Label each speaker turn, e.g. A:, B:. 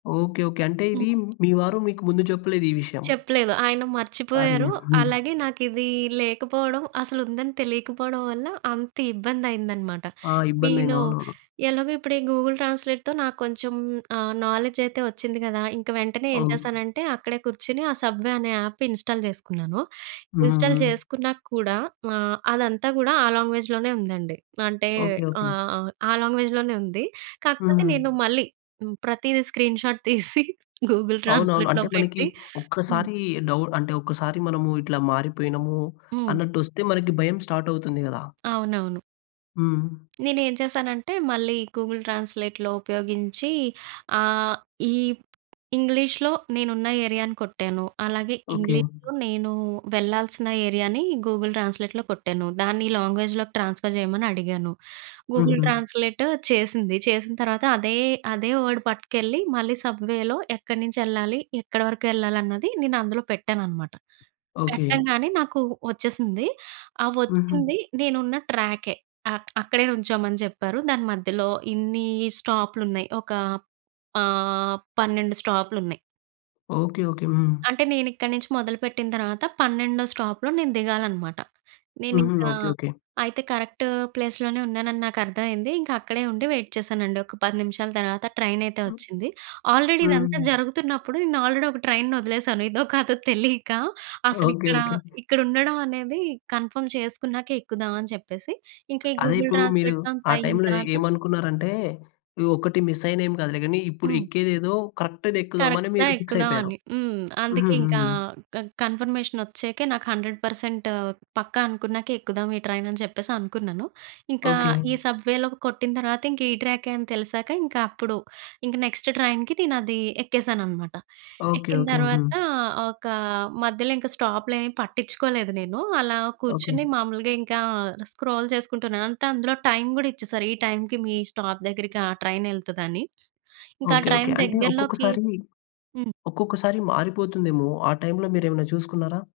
A: Okay, okay. అంటే ఇది
B: హ్మ్.
A: మీ వారు మీకు ముందు చెప్పలేదు ఈ విషయం.
B: చెప్పలేదు. ఆయన
A: అరే!
B: మర్చిపోయారు.
A: హ్మ్.
B: అలాగే నాకు ఇదీ లేకపోవడం, అసలు ఉందని తెలియకపోవడం వల్ల అంత ఇబ్బంది అయిందన్నమాట.
A: ఆ! ఇబ్బంది
B: నేను,
A: అయ్యింది. అవునవును.
B: ఎలాగో ఇప్పుడు ఈ గూగుల్ ట్రాన్స్లేట్తో నాకు కొంచెం ఆ నాలెడ్జ్ అయితే వచ్చింది కదా! ఇంక వెంటనే ఏం
A: అవును.
B: చేశానంటే, అక్కడే కూర్చొని ఆ 'సబ్వే' అనే యాప్ ఇన్స్టాల్ చేసుకున్నాను.
A: హ్మ్,
B: ఇన్స్టాల్
A: హ్మ్.
B: చేసుకున్నాక కూడా, ఆహ్, అదంతా కూడా ఆ లాంగ్వేజ్‌లోనే ఉందండి. అంటే
A: ఓకె, ఓకె.
B: ఆహ్, ఆ లాంగ్వేజ్‌లోనే ఉంది. కాకపోతే
A: హ్మ్.
B: నేను మళ్ళీ ప్రతీదీ స్క్రీన్ షాట్ తీసి, గూగుల్
A: అవునవును.
B: ట్రాన్స్లేట్‌లో
A: అంటే మనకి
B: పెట్టి హ్మ్.
A: ఒక్కసారి డౌట్ అంటే, ఒక్కసారి మనము ఇట్లా మారిపోయినాము
B: హ్మ్.
A: అన్నట్టు వస్తే, మనకి భయం స్టార్ట్ అవుతుంది కదా!
B: అవునవును.
A: హ్మ్.
B: నేను ఏం చేశానంటే, మళ్ళీ గూగుల్ ట్రాన్స్లేట్‌లో ఉపయోగించి, ఆహ్, ఈ ఇంగ్లీష్‌లో నేను ఉన్న ఏరియాని కొట్టాను. అలాగే
A: ఓకె.
B: ఇంగ్లీష్‌లో నేను వెళ్ళాల్సిన ఏరియాని గూగుల్ ట్రాన్స్లేట్‌లో కొట్టాను. దాన్ని ఈ లాంగ్వేజ్‌లోకి ట్రాన్స్ఫర్ చేయమని అడిగాను. గూగుల్
A: హుహు.
B: ట్రాన్స్లేట్ చేసింది. చేసిన తర్వాత అదే, అదే వర్డ్ పట్టుకెళ్ళి మళ్ళీ సబ్‌వే‌లో ఎక్కడి నుంచి వెళ్ళాలి, ఎక్కడ వరకు వెళ్ళాలి, అన్నది నేను అందులో పెట్టాను అన్నమాట.
A: ఓకె.
B: పెట్టంగానే నాకు వచ్చేసింది. ఆ
A: హ్మ్, హ్మ్.
B: వచ్చింది నేను ఉన్న ట్రాకె అక్ అక్కడే నిల్చోమని చెప్పారు. దాని మధ్యలో ఇన్ని స్టాపులున్నాయి. ఒక ఆహ్, 12 స్టాపులున్నాయి.
A: Okay, okay. హ్మ్.
B: అంటే నేను ఇక్కడి నుంచి మొదలుపెట్టిన తర్వాత, 12 స్టాపులో నేను దిగాలనమాట. నేను
A: హుహు,
B: ఇంకా,
A: ఓకె, ఓకె.
B: అయితే కరెక్ట్ ప్లేస్‌లోనే ఉన్నానని నాకు అర్థం అయింది. ఇంకా అక్కడే ఉండి వెయిట్ చేశానండి. ఒక 10 నిమిషాల తర్వాత, ట్రైన్ అయితే
A: హ్మ్,
B: వచ్చింది. ఆల్రెడీ ఇదంతా
A: హ్మ్.
B: జరుగుతున్నప్పుడు, నేను ఆల్రెడీ ఒక ట్రైన్‌ని వదిలేసాను, ఇదో కాదో తెలియక అసలు.
A: ఓకె,
B: ఇక్కడ
A: ఓకె.
B: ,ఇక్కడ ఉండడం అనేది కన్ఫర్మ్ చేసుకున్నాక ఎక్కుదాం, అని చెప్పేసి ఇంకా ఈ
A: అదే,
B: గూగుల్
A: ఇప్పుడు మీరు
B: ట్రాన్స్లేట్ అంతా
A: ఆ
B: అయిన
A: టైమ్‌లో
B: తర్వాత
A: ఏమనుకున్నారంటే, ఈ ఒక్కటి మిస్ అయిన ఏమి కాదులే, కానీ ఇప్పుడు
B: హ్మ్.
A: ఎక్కేది ఏదో కరెక్ట్‌ది ఎక్కుదాం అని
B: కరెక్ట్‌గా
A: మీరు ఫిక్స్
B: ఎక్కుదాం
A: అయిపోయారు.
B: అని. హ్మ్, అందుకే
A: హ్మ్,
B: ఇంకా
A: హ్మ్.
B: క కన్ఫర్మేషన్ వచ్చాకే నాకు 100 పర్సెంట్ పక్కా అనుకున్నాకే ఎక్కుదాం, ఈ ట్రైన్ అని చెప్పేసి అనుకున్నాను. ఇంకా
A: ఓకె.
B: ఈ సబ్వేలో కొట్టిన తర్వాత, ఇంక ఈ ట్రాకె అని తెలిసాక, ఇంక అప్పుడు ఇంక, నెక్స్ట్ ట్రైన్‍కి నేను అది ఎక్కేసాను అనమాట.
A: ఓకె,
B: ఎక్కిన
A: ఓకె, హ్మ్.
B: తర్వాత ఒక మధ్యలో ఇంకా స్టాప్లేమి పట్టించుకోలేదు నేను. అలా
A: ఓకె.
B: కూర్చొని మామూలుగా ఇంకా స్క్రోల్ చేసుకుంటున్నాను. అంటే అందులో టైం కూడా ఇచ్చేసారు. ఈ టైంకి మీ స్టాప్ దగ్గరికి, ఆ ట్రైన్ వెళ్తదని. ఇంకా ఆ
A: ఓకె, ఓకె
B: ట్రైన్
A: అంటే
B: దగ్గరలోకి
A: ఒక్కొక్కసారి,
B: హ్మ్.
A: ఒక్కొక్కసారి మారిపోతుందేమో? ఆ టైంలో మీరేమైనా చూసుకున్నారా?